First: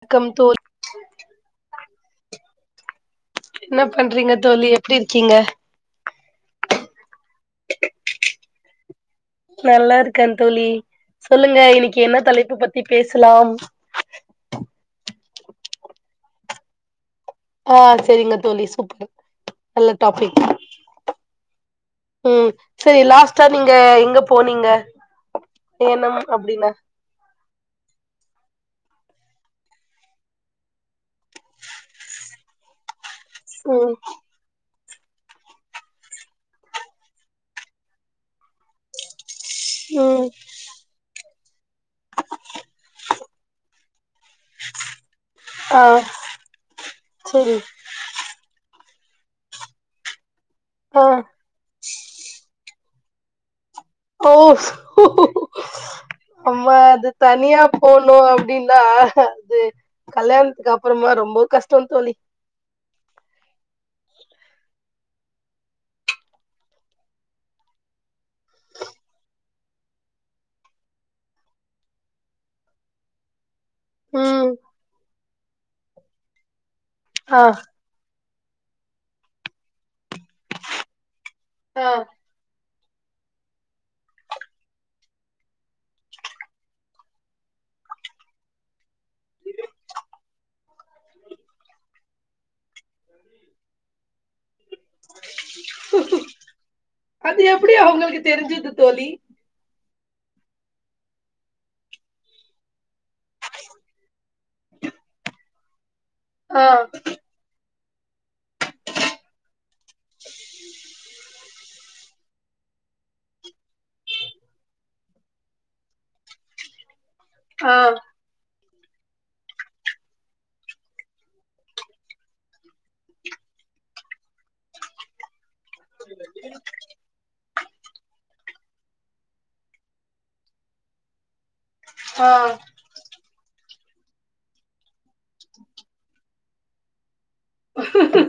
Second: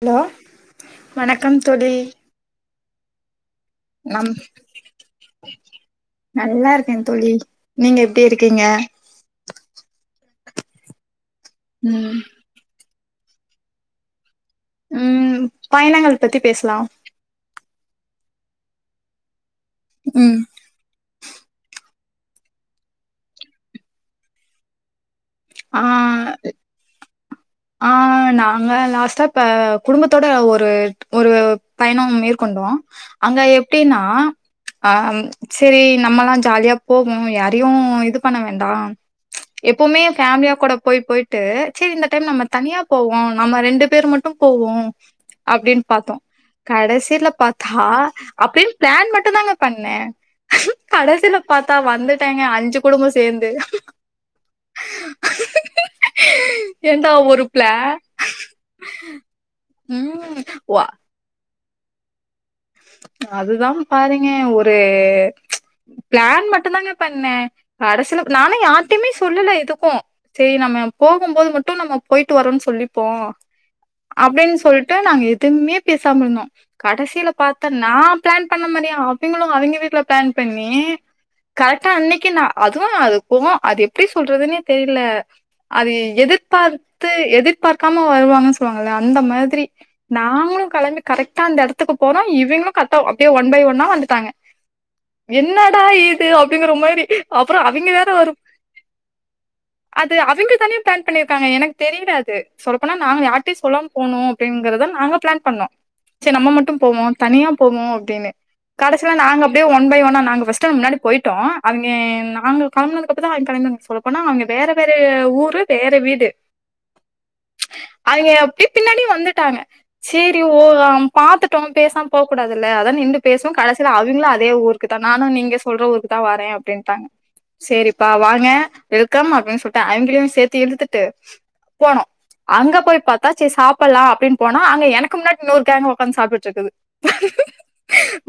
Hello வணக்கம் தோழி வணக்கம் தோழி என்ன நம் பண்றீங்க தோழி எப்டி இருக்கீங்க நல்லா இருக்கே தோழி நீங்க எப்டி இருக்கீங்க நல்லா இருக்க தோழி சொல்லுங்க இன்னைக்கி என்ன ம் தலைப்பு பத்தி பேசலா ம் பயணங்கள் பத்தி பேசலா ஆ சேரிங்க தோழி சூப்பரு நல்ல ம் டாபிக் ம் செரி லாஸ்டா நீங்க எங்க போனீங்க ஆ ஏனும் அப்டின்ன ஆ நாங்க லாஸ்ட்டா இப்ப குடும்பத்தோட ஒரு ஒரு பயணம் மேற்கொண்டோ அங்க ம் எப்டின்னா ஆ ம் செரி நம்மல்லா ஜாலியா போவோ யாரையு இது பண்ண வேண்டா எப்பவுமே ம் ஃபேமிலியா கூட போய் போய்ட்டு செரி இந்த டைம் நம்ம தனியா போவோ நம்ம ரெண்டு பேர் மட்டு போவோ ஆ அப்டின் பாத்தோ கடைசில செரி பாத்தா அப்டின் பிளான் மட்டு தாங்க பண்ணே ஆ கடசில பாத்தா வந்துட்டேங்க அஞ்சு குடும்போ சேந்து அம்ப ஏன்டா அது ஒரு தனி யா பிளா போனு அப்டின்தா அது ம் கல்யாண்த்துக்கு வா அப்புறமா ரொம்போ கஷ்டோ தோழி அதுதா பாருங்க ஒரு பிளான் மட்டு தாங்க பண்ணே அரசியல நானு யாருட்டியுமே சொல்லல எதுக்கு செரி நம்ம போகு போது மட்டு நம்ம போயிட்டு வரோன் சொல்லிப்போ ம் அப்டின் சொல்ட்டு நாங்க எதுவுமே பேசாம இருந்தோ கடசில ஆ பாத் நா பிளான் பண்ண மாரி அவிங்களு அவிங்க வீட்ல பிளான் பண்ணி கரெக்டா ஆ அன்னைக்கி நா அதுவு அது போ அது எப்டி சொல்றதுன்னே தெரியில அது எதிர்பார்த்து எதிர்பார்க்காம வருவாங்கன் சொல்லுவாங்கல்ல அந்த மாதிரி நாங்களு கெளம்பி கரெக்டா அந்த எடத்துக்கு போறோ இவிங்களு கரெட்டா அப்டியே ஒன் பை ஒன்னா வந்துட்டாங்க என்னடா இது அப்டிங்குற மாரி அது அப்புற எப்டி அவிங்க வேற அவங்களுக்கு ஒரு தெரிஞ்சது தோழி அது அவுங்க தானே பிளான் பண்ணிருக்காங்க எனக்கு தெரில அது சொல் போனா நாங்க யார்டியு சொல்லோ போணு அப்டிங்குறதா நாங்க பிளான் பண்ணோ சரி நம்ம ஆ மட்டு போவோ தனியா போவோ அப்டினு கடைசில நாங்க அப்டியே ஒன் பை ஒன்னா நாங்க ஃபஸ்ட்டு அங் முன்னாடி போயிட்டோ அவிங்க நாங்க கெலம்புனதுக் அப்ப தா [inaudible] சொல் போனா அவிங்க வேற வேற ஊரு வேற வீடு ஆ அவிங்க அப்டியே பின்னாடி வந்துட்டாங்க சரி ஓ பாத்துட்டோ பேசாம போ கூடாதுல்ல அதா நின்டு பேசுவே கடைசில அவிங்களு அதே ஊருக்கு தா நானு நீங்க சொல்ற ஊருக்குதா வரே அப்டின்ட்டாங்க சேரிப்பா வாங்க வெல்கம் அப்டின் சொல்ட்டே அவிங்களயு சேத்து இழுத்துட்டு போனோ ஆ அங்க போய் பாத் தா சேரி சாப்பல்லா அப்டின் போனா அங்க எனக்கு முன்னாடி இன்னொரு கேங்கு ஒக்காந்து சாப்ட்டுட்டு இருக்குது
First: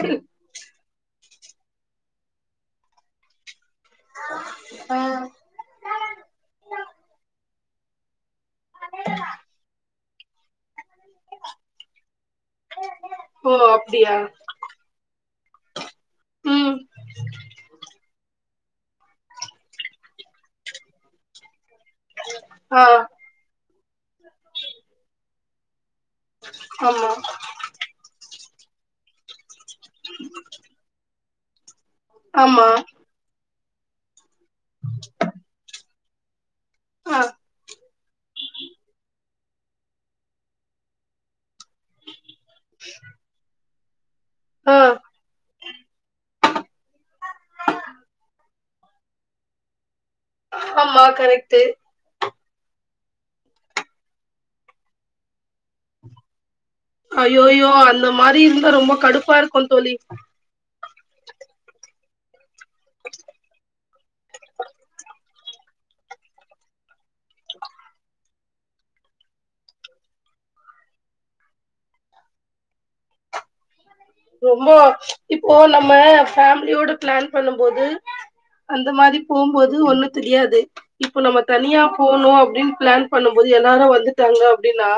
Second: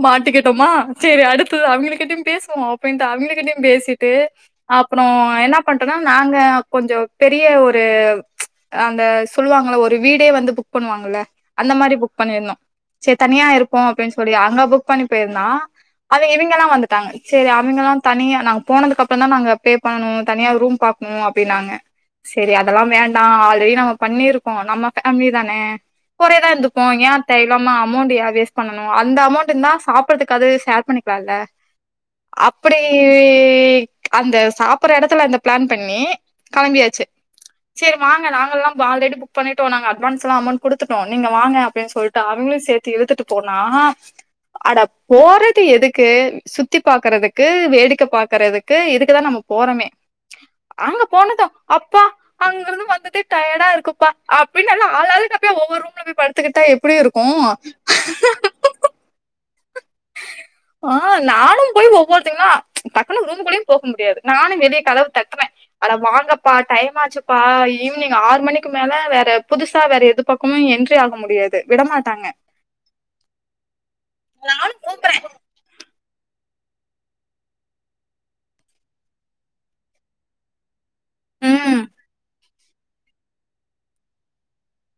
மாட்டிக்கிட்டமா சேரி அடுத்தது அவங்களுகிட்டயு பேசுவோ அப்டின்ட்டு அவங்ககிட்டயு பேசிட் ட்டு ஆ அப்றோ என்ன பண்ட்டனா நாங்க கொஞ்சோ பெரிய ஒரு ஆ அந்த சொல்வாங்கள ஒரு வீடே வந்து புக் பண்ணுவாங்கல அந்த மாரி புக் பண்ணிருந்தோ சேரி தனியா ஓ இருப்போ அப்டியா அப்டின் சொல்லி அங்க புக் பண்ணி பேயிருந்தா அது இவிங்கலா ம் வந்துட்டாங்க செரி அவிங்கல்லா தனியா நாங்க போனதுக்கு அப்றோ தா நாங்க பே பண்ணனு தனியா ரூம் பாக் க்கணு அப்டின்னாங்க சேரி அதல்லா ஆ வேண்டா ஆல்ரெடி நம்ம பண்ணிருக்கோ நம்ம ஃபேமிலி தான கூடே தா இருந்துப்போ ஆமா ஏ தேவலாம அமௌண்ட் ஏன் வேஸ்ட் பண்ணனு அந்த அமௌண்ட் ட்டு இருந்தா சாப்புட்றதுக்காது ஷேர் பண்ணிக்லாம்ல ஆமா அப்டி அந்த சாப்புட்ற எடத்துல அந்த பிளான் பண்ணி கெளம்பியாச்சு ஆ சேரி வாங்க நாங்கல்லா பால்ரெடி புக் பண்ணிட்டோ நாங்க அட்வான்ஸ்லா அமௌண்ட் குடுத்துட்டோ நீங்க வாங்க அப்டின் சொல்ட்டு அவிங்களு சேத்து இழுத்துட்டு போனா ஆ அட போறது எதுக்கு சுத்தி பாக்குறதுக்கு கு வேடிக்க பாக்குறதுக்கு இதுக்குதா நம்ம போறமே ஆமா அங்க போனதா கரெக்ட்டு அப் ப்பா அங்கருந்து வந்ததே டயடா இருக்குப்பா அப்டின் நல்லா ஆளாலுக்கு அப்டியே ஒவ்வொரு ரூம்ல போய் படு த்துக்கிட்டா எப்டி இருக்கு ஐயோயோ அந்த மாரி இருந்தா ரொம்ப கடுப்பா இருக்கு தோழி ஆ நானு போய் ஒவ்வொருத்தங்களா டக்குனு ரூம் குள்ளயு போக முடியாது நானு வெளிய கதவு தட்றே அட வாங்கப்பா டைம் ஆச்சுப்பா ஈவினிங் ஆறு மணிக்கு மேல வேற புதுசா வேற எது ப பக்கமு என்ட்ரி ஆக முடியாது விடமாட்டாங்க ரொம்போ நானும் கூப்புடுறேன். இப்போ நம்ம ஃபேமிலியோட பிளான் பண்ணம்போது அந்த மாரி போம்போது ஒன்னு தெரியாது இப்ப நம்ம தனியா ம். போனு அப்டின் பிளான் பண்ணும்போது எல்லாரு வந்துட்டாங்க அப்டின்னா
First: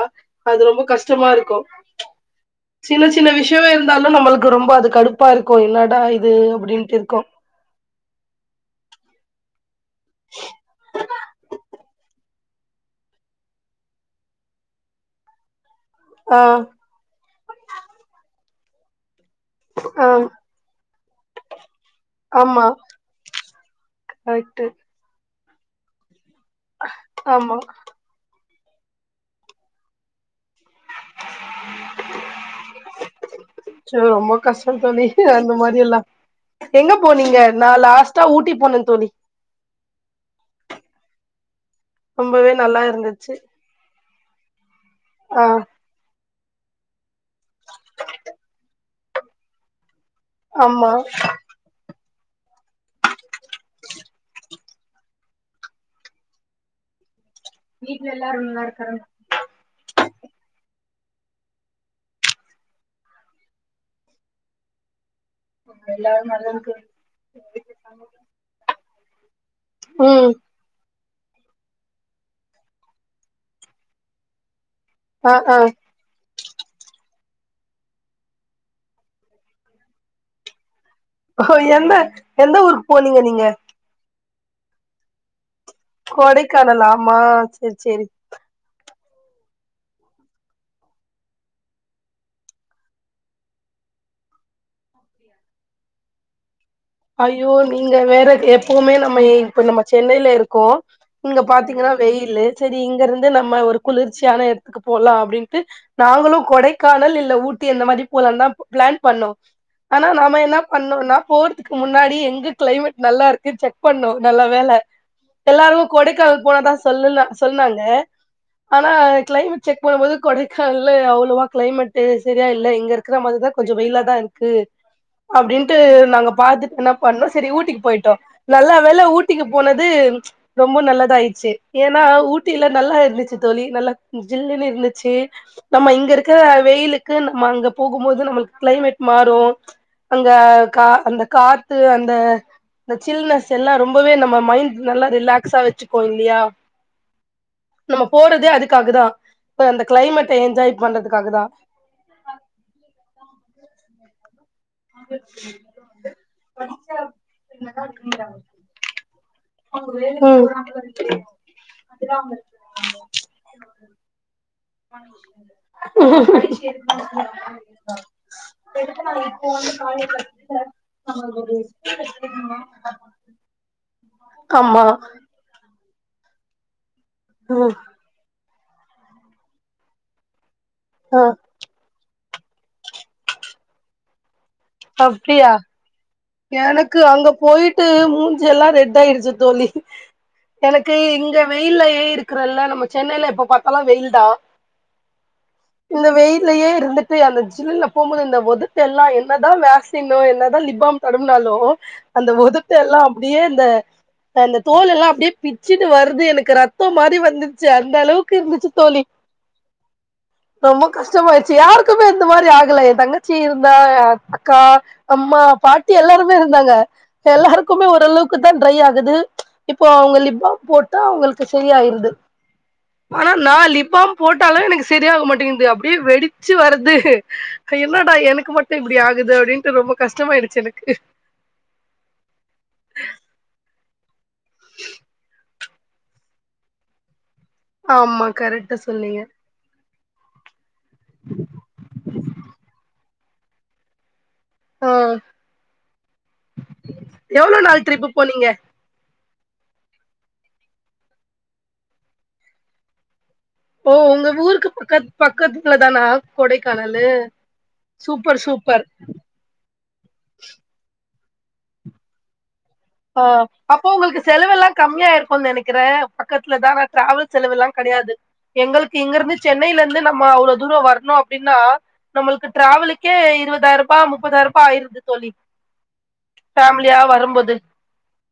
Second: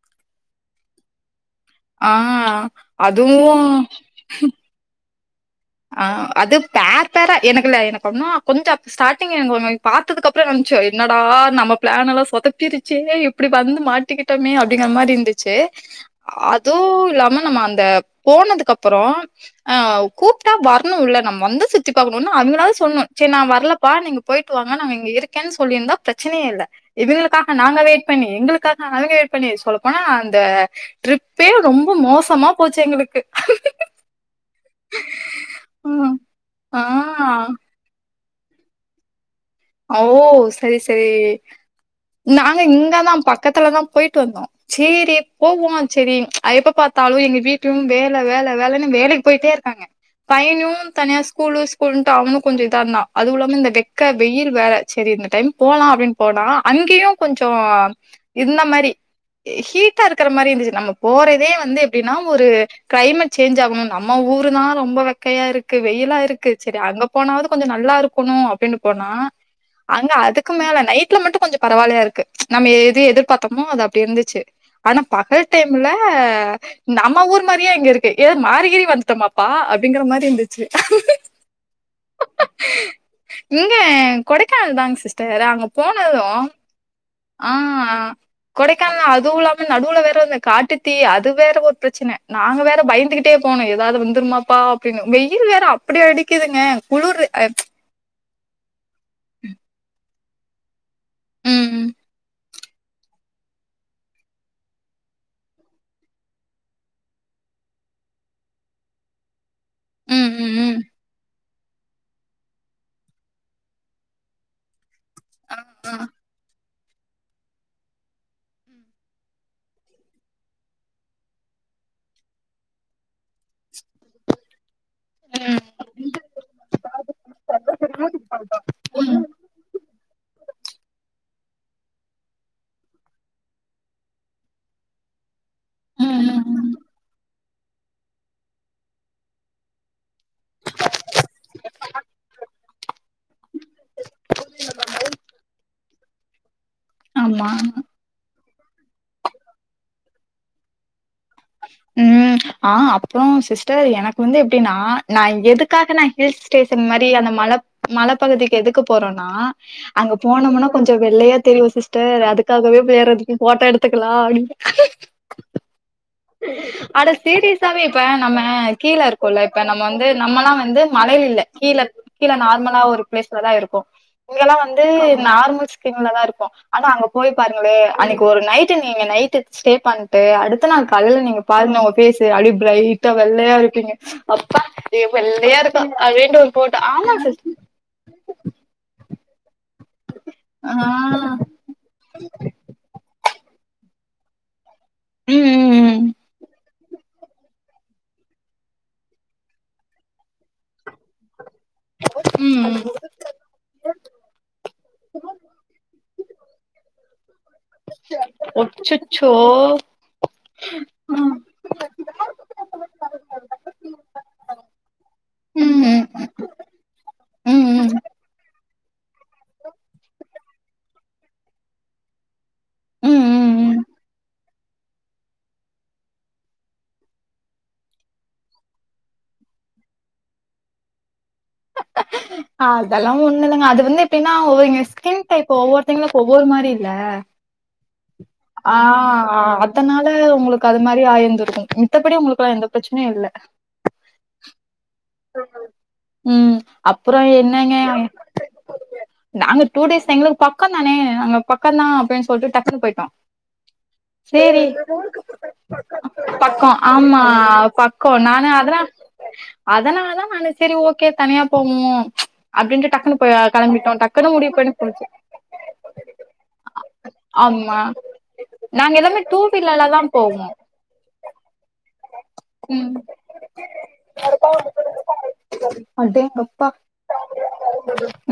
அது ரொம்ப கஷ்டமாருக்கு ஆ அதுவு இருந்தாலு நம்முளுக்கு ரொம்ப அது கடுப்பா இருக்கு என்னடா ஆ இது அது அப்டின்ட்டு பேர் இருக்கு பேரா எனக்கு இல்ல எனக்கு இன்னு கொஞ்சோ ஸ்டார்டிங் எனக்கு ஒன்னு பாத்ததுக் அப்றோ ச்ச என்னடா நம்ம பிளான் எல்லா சொதப்பிரு ச்சே இப்டி வந்து மாட்டிக்கிட்டமே அப்டிங்கிற மாரி இருந்துச்சு ஆ அதுவு இல்லாம நம்ம அந்த போனதுக்கு அப்றோ அ ஆ கூப் டா வர்ணுல நம் வந்தோ சுத்தி பாக்கணு ஒன்னு ஆமா அவங்லாது சொல்னு சேரி நா வர்லப்பா நீங்க போயிட்டு கரெக்ட்டு வாங்க நாங்க இங்க இருக் கேன் சொல்லிருந்தா பிரச்சனையே இல்ல ஆமா இவிங்களுக்காக நாங்க வெயிட் பண்ணி எங்குளுக் க்காக அவிங்க வெயிட் பண்ணி சொல்ல போனா அந்த ட்ரிப்பே ரொம்ப மோசமா போச்சு எங்குளுக்கு சோ ரொம்ப கஷ்டந் தோழி அந்த மாரியெல்லா ஆ எங்கப் போனீங்க நா லாஸ்ட் டா ஊட்டி போனந் தோழி ஓ சரி சரி ரொம்பவே நாங்க நல்லா இங்கதாம் இருந்துச்சு பக்கத்தலதாம் போயிட்டு வந்தோ சேரி ஆ போவோ செரி அ எப்ப பாத் த்தாலு எங்க வீட்டுயும் வேல வேல வேலன்னு வேலைக் போயிட்டே இருக்காங்க பைனியும் ஆமா தனியா ஸ்கூலுச் கூலுன்ட்டு அவனு கொஞ்சோ இதா இர்ந்தா அதுவு இல்லாம இந்த வெக்க வெயில் வேற செரி இந்த டைம் போலா அப்டின் போனா அங்கியும் கொஞ்சோ இர்ந்த மாரி ஹீட்டா இருக்கற மாரி இந்துச்சி நம்ம போறதே வந்து எப்டினா ஒரு கிளைமேட் சேஞ்சாகணுனு நம்ம ஊருதா ரொம்ப வெக் கையா இருக்கு வெயிலா எல்லாரும் நல்லா இருக்கு செரி அங்க போனாவாது கொஞ்ச நல்லா இருக்குணு அப்டினுப் போனா அங்க ம் அதுக் கும் மேல நைட்ல மட்டு கொஞ்சப் பரவாலயா இருக்கு நம்ம எது எதிர்பாத்தமோ அது அப்டி இருந்துச்சு ஆனா ஆ பகல் ஆ டைம்லே நம்ம ஊர் மாரியே இங்க இருக்கு ஏது மாரிகிரி வந்துட்டோமாப்பா அப்டிங்கிற மாரி இந்துச்சு ஓ எந்த எந்த ஊருக் போனீங்க நீங்க இங்க கொடைக்கானல்தாங் சிஸ்டர் அங்கப் போனது கொடைக்கானல் ஆமா ஆ சேரி சேரி கொடைக்கானல அதுவு இல்லாம நடுவுல வேற வந்த காட்டுத் தீ அது வேற ஒரு பிரச்சன நாங்க வேற பயந்துகிட் டே போனோ எதாது வந்துருமாப்பா அப்டின்னு வெயில் வேற அப்டி அடிக்கிதுங்க ஐயோ நீங்க வேற எப்பவுமே நம்ம எ இப்ப நம்ம சென்னைல இருக்கோ இங்க பாத்தீங்கனா ம் வெயிலு செரி இங்கிருந்து நம்ம ஒரு குளிர்ச்சியான எட்த்துக்கு போலா அப்டின்ட்டு நாங்களு கொடைக்கானல் இல்ல ஊட்டி அந்த மாரிப் போலான்தாம் பிளான் பண்ணோ ஆனா ம் நாம ம் என்னாப் ம் பண்ணோனா போற் துக்கு முன்னாடி எங்க கிளைமேட் நல்லாருக்கு செக் பண்ணோ நல்லா வேல எல்லாரு கொடைக்கானல் போலான்தா சொல்லுல சொல்னாங்க ஆனா கிளைமேட் செக் பண்ணம்மோது கொடைக்கானல்ல அவ்ளோவா கிளைமேட்டு செரியா இல்ல இங்கருக் க்ற மாரிதா கொஞ்சோ வெயிலாதா இர்க்கு ம் அப்டின்ட்டு நாங்கப் பாத்துட் என்னாப் பண்ணோ செரி ஊட்டிக்கு போயிட்டோ நல்ல வேல ஊட்டிக்கு போனது ரொம்ப நல்லதாயிட்ச்சு ஏனா ஊட்டில நல்லா இருந்திச்சி தோழி நல்லா ஜில்லுனு இருந்திச்சி நம்ம ம் இங்க இருக்கற ம் வெயிலுக்கு ந நம்ம அங்க போகும்போது நம்மளுக் கிளைமேட் மாறு அங்க கா அந்தக் காத்து அந்த ஜில்னஸ் எல்லா ரொம்பவே நம்ம மைண்ட் நல்லா ரிலாக்ஸா வெச்சுக் கு இல்லியா ஆமா நம்ம போறதே அதுக்காகதா இப்ப அந்த கிளைமேட்ட என்ஜாய் பண்றதுக்காகதா ம் ஆ அப்றோ சிஸ்டர் எனக் கு வந்து எப்டினா நா எதுக்காக நா ஹில் ஸ்டேஷன் மாரி அந்த மலப் மலப்பகுதிக்கு எதுக் கு போறோனா அங்கப் போனம்மனா கொஞ்சோ வெள்ளையாத் தெரிவோ சிஸ்டர் அதுக்காகவேப் போயறது அ போட்டோ எடுத்துக்கலா அப்டின்னு [inaudible] அட சீடியஸாவே இப்ப நம்ம கீழ இருக்கோல்ல இப்ப நம்ம வந்து நம்மலா வந்து மலைல இல்ல கீழர்க் கீழ நார்மலா ஒரு பிளேஸ்லதா இருக்கோ இங்கெலா ஆமா வந்து நார்மல் ஸ்கின்லதா இருப்போ ஆனா அங்க போய் பாருங்களே ம் அன்னைக்கு ஒரு நைட்டு நீங்க நைட்டு ஸ்டே பண்ட்டு அடுத்த நாள் காலைல ஆ நீங்கப் பாருங்க உங்க ஃபேசு அப்டே பிரைட்டா வெள்ளையா இருப்பீங்க அப்பா தே அப்டியா வெள்ளையா இருக்கு அப்டே எனக்கு அங்க போயிட் ட்டு மூஞ்சி எல்லா ரெட் ஆயிடுச்சு தோழி எனக்கு இங்க ஆ வெயில்லயே இருக்குறல்ல நம்ம சென்னையில எப்ப பாத்தாலு வெயில்டா ம் ம் இந்த வெயிலயே இருந்து அந்த ஜில்ல போம்போது இந்த ஒதட்ட எல்லா என்னதா வேக்சினோ என்னதா லிப்பாம் தடவுனாலு அந்த ம் ஒதட்ட ம் எல்லா அப்டியே இந்த அந்த தோல் எல்லா அப்டியே பிச்சுட்டு வருது எனக்கு ரத்த மாரி வந்து ச்சி அந்த அளவுக்கு இருந்துச்சு தோழி அச்சச்சோ ரொம்ப கஷ்டம் அயிருச் யாருக்குமே இந்த மாரி ஆகல எ தங்கச்சி இந்தா அக்கா அம்மா ம் பாட் டி ம் எல்லாருமே இருந்தாங்க ம் எல்லாருக்குமே ம் ஓரளவுக்கு தா ட்ரை ஆகுது இப்போ உங்க லிப்பாம் போட்டா அவுங்களுக்கு செரி ஆயிருது ம் ஆனா நா ம் ம் லிப்பாம் போட்டாலு எனக்கு சரியாக மாட்டேங்குது அப்டியே வெடிச்சு வருது என்னடா எனக்கு மட்டு இப்பிடி ஆகுது அப்பிடின்னுட்டு ரொம்ப கஷ்டமாயிடுச்சி எனக்கு அதெல்லா ஒண்ணுலிங்க அது வந்து எப்பிடினா ஒருங்க ஸ்கின் டைப் ஒவ்வொருத்தங்க ஒவ்வொரு மாரி இல்ல ஆமா கரெட் ஆ அதனால உங்களுக்கு அது மாரி ஆயிருந்துருக்கு மித்தபடி உங்களுக்கு எல்லா எந்த பிரச்சனையு இல்ல ஓ ம் அப்புறோ எவ்ளோ என்னங்க நாள் ட்ரிப்பு போனீங்க நாங்க டூ டேஸ் எங்களுக்கு பக்க தானே நாங்க பக்க தா அப்டினு சொல்லிட்டு டக்குனு போயிட்டோ ஓ உங்க சேரி ஊருக்கு பக்கத் பக்கத்துல தானா பக்கோ கொடைக்கானலு ஆமா பக் கோ சூப்பர் நானு சூப்பர் அதன அதனால தா நானு சரி ஓகே தனியா போகுவோ அப்டின்ட்டு டக்குன்னு ஆ போய் அப்போ கெளம்பிட்டோம். உங்களுக்கு டக்குன்னு முடிவு செலவு எல்லா பண்ணி போச்சு. கம்மியா இருக்குன் நெனக்கிறே பக்கத்துலதான அ டிராவல் செலவுல்லா ஆமா. கெடையாது நாங்க எங்களுக்கு இங்க எல்லாமே இருந்து டூ சென்னையில வீலர்ல இருந்து தான் நம்ம போவோம். அவ்ளோ தூர வரணு அப்டினா நம்மளுக்கு ம். டிராவலுக்கே இருபதாயிர ரூபா முப்பதாயிர ரூபா ஆயிருது தோழி அடேங்கப் ஃபேமிலியா வரும்போது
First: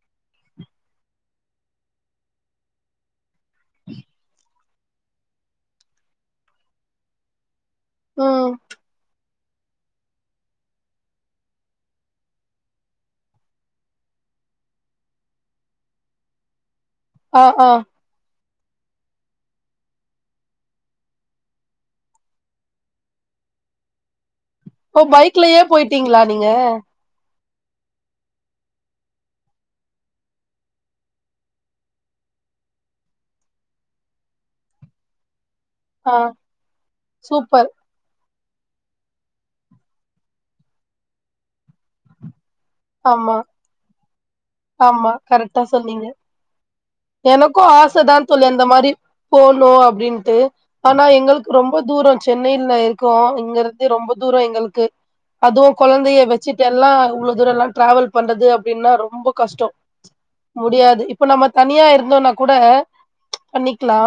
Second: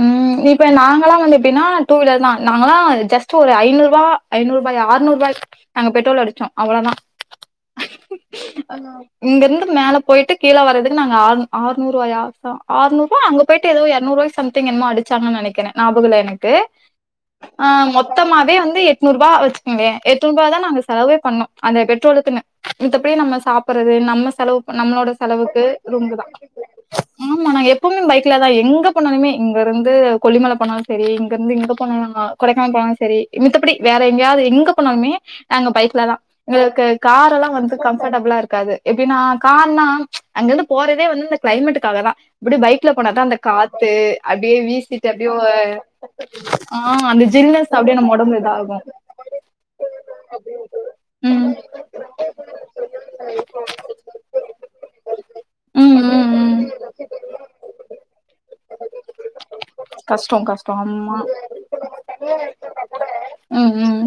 ம் இப்ப நாங்கல்லா வந்து எப்டின்னா டூ வீலர் தா நாங்களா ஜஸ்ட் ஒரு ஐநூறுவா ஐநூறுபாயா ஆறுநூறுவாய் நாங்க பெ்ரோல் அடிச்சோ அவ்ளோதா ம் இங்க இருந்து மேல போயிட்டு கீழ வர்றதுக்கு நாங்க ஆர்நூ ஆர்நூருவாயா ஆநூறு ரூபா அங்க போய்ட்டு ஏதோ எரநூறுூவாயோ சம்தி்ங் என்னமோ அடிச்சாங்க நெனக்கிறே ஞாபக இல்ல எனக்கு ஆ மொத் த்தமாவே வந்து எட்நூறு ரூபா வச்சுக்கங்களே எட்நூறுூபா தா நாங்க செலவே பண்ணோ அந்த பெட்ரோலுக்குனு எப்டி நம்ம சாப்புறது நம்ம செலவுக் ஓ நம்மளோட பைக்லயே செலவுக்கு ரூம்பு போயிட்டீங்களா தா நீங்க ஆமா நாங்க எப்பவுமே பைக்லதா எங்க போன்னாலுமே இங்க இருந்து கொல்லிமல போனாலுமே சரி இங்க இருந்து எங்க போனாலு கொடைக்கானல் போனாலு சரி மித்தபடி வேற எங்கயாவது எங்க போன்னாலுமே நாங்க பைக் ல தா ஆ எங்களுக்கு காரல்லா சூப்பர் வந்து கம்ஃபட்டபுளா இருக்காது எப்டினா காருனா அங்கிருந்து போறதே வந்து இந்த கிளைமேட்டுக்காக தா இப்டி பைக்ல போனாதா ஆமா அந்த காத்து அப்டியே வீசிட்டு ஆமா அப்டியே கரெக்டா சொன்னீங்க ஆ அந்த ஜில்ன்னஸ் அப்டியே நம்ம உடம்புல இதாகு போனு அப்டின்ட்டு ஆனா உம் எங்களுக்கு ரொம்ப தூர சென்னையில இருக் கோ இங்க இருந்து ரொம்ப தூர எங்களுக்கு அதுவு உம் கொழந்தைய உம் உம் வெச்சிட்டு எல்லா இ்வ்ளோ தூரல்லா டிராவல் பண்றது அப்டின்னா ரொம்ப கஷ்டோ கஷ்டம் கஷ்டம் முடியாது ஆமா இப்ப நம்ம தனியா இருந்தோனா கூட உம் உம் பண்ணிக்கலா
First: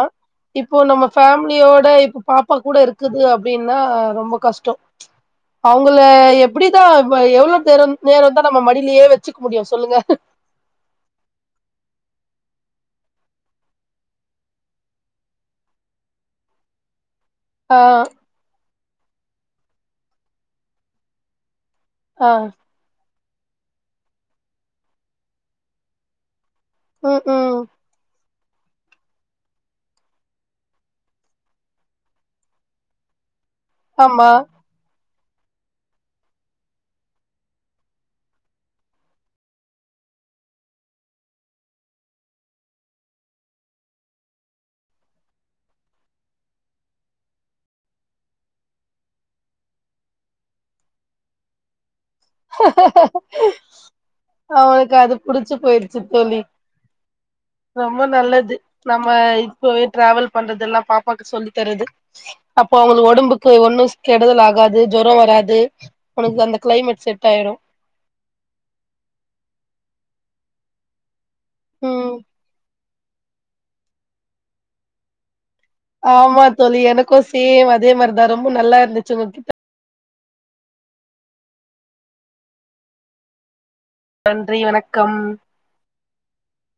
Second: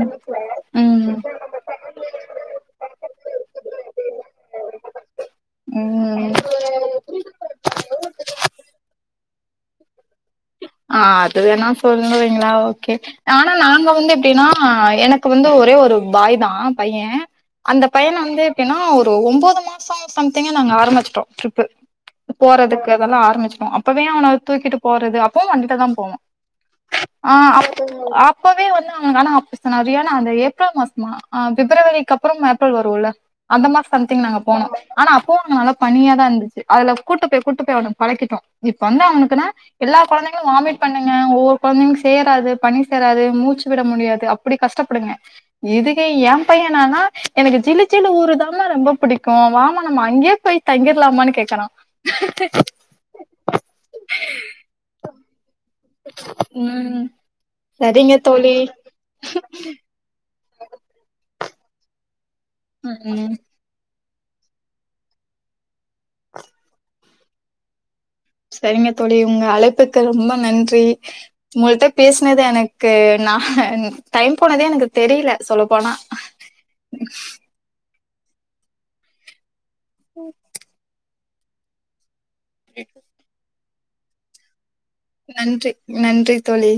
இப்போ நம்ம உம் ஃபே லியோட இப்ப பாப்பா கூட இருக்குது அப்டின்னா ரொம்ப கஷ்டோ அவுங்கள உம் எ ப்பிடிதா எவ்ளோ தேரோ நேரோந்தா நம்ம மடிலே வச்சிக்க முடியு சொல்லுங்க ஆ அது வேணா சொல்லுவீங்களா ஓகே ஆனா நாங்க வந்து எப்டினா எனக்கு வந்து ஒரே ஒரு பாய் தா பையே ஆ அந்த பையன வந்து எப்பிடினா ஒரு ஒம்போது மாசோ சம்திங்கே நாங்க ஆரம்மிச்சுட்டோ ட்ரிப்பு ஆ போறதுக்கு அதெல்லா ஆரம்மிச்சுட்டோ அப்பவே அவன தூக்கிட்டு போறது அப்பவு வண்டில தா போவோ ம் ஆ ம் அப் அப்பவே வந்து அவுங்களுக்கான [unintelligible] நறியானா அந்த ஏப்ரல் மாசமா ஆ பிப்ரவரிக்கப்பறம் ஏப்ரல் வருல்ல அந்த மாச சம்திங் ஆமா நாங்க போனோ ஆனா அப்பவு அங்க நல்ல பனியாதாருந்துச்சி அதுல கூட்டு போய் கூட்டு போய் அவன பழக்கிட்டோ இப்ப வந்து அவனுக்குனா எல்லா கொழந்தைங்களு வாமிட் பண்ணுங்க ஒவ்வொரு கொழந்தைகளுக் சேராது பணி சேராது மூச்சு விட முடியாது அப்டி கஷ்டப்படுங்க இதுக்கு ஏ பையே என்னானா எனக்கு சிலு சிலு ஊரு தாமா ரொம்ப புடிக்கு வாமா நம்ம அங்கயே போய் தங்கிர்லாமான் கேக்குறா அவனுக்கு அது புடிச்சி போய்ரு ச்சு தோழி ம் ரொம்ப சரிங்க தோழி நல்லது நம்ம இப்பவே டிராவல் பண்றதெல்லா பாப்பாக்கு சொல்லி தரது அப்போ அவுங்களு ம் ஒடம்புக்கு ஒன்னு கெடுதல் ஆகாது ஜொரோ வராது ஒனக்கு அந்த கிளைமெட் செட்டாயிடு செரிங்க தோழி உங்க அழைப்புக்கு ரொம்ப நன்றி உங்கள்ட்ட ம் பேசுனது என க்கு நா டைம் போனதே எனக்கு தெரில சொல்ல போனா ஆமா தோழி எனக்கு சேம் அதே மார்தா ரொம்ப நல்லாருந்துச்சு உங்க கிட்ட [inaudible] [unintelligible] [inaudible] நன்றி வண நன்றி நன்றி தோழி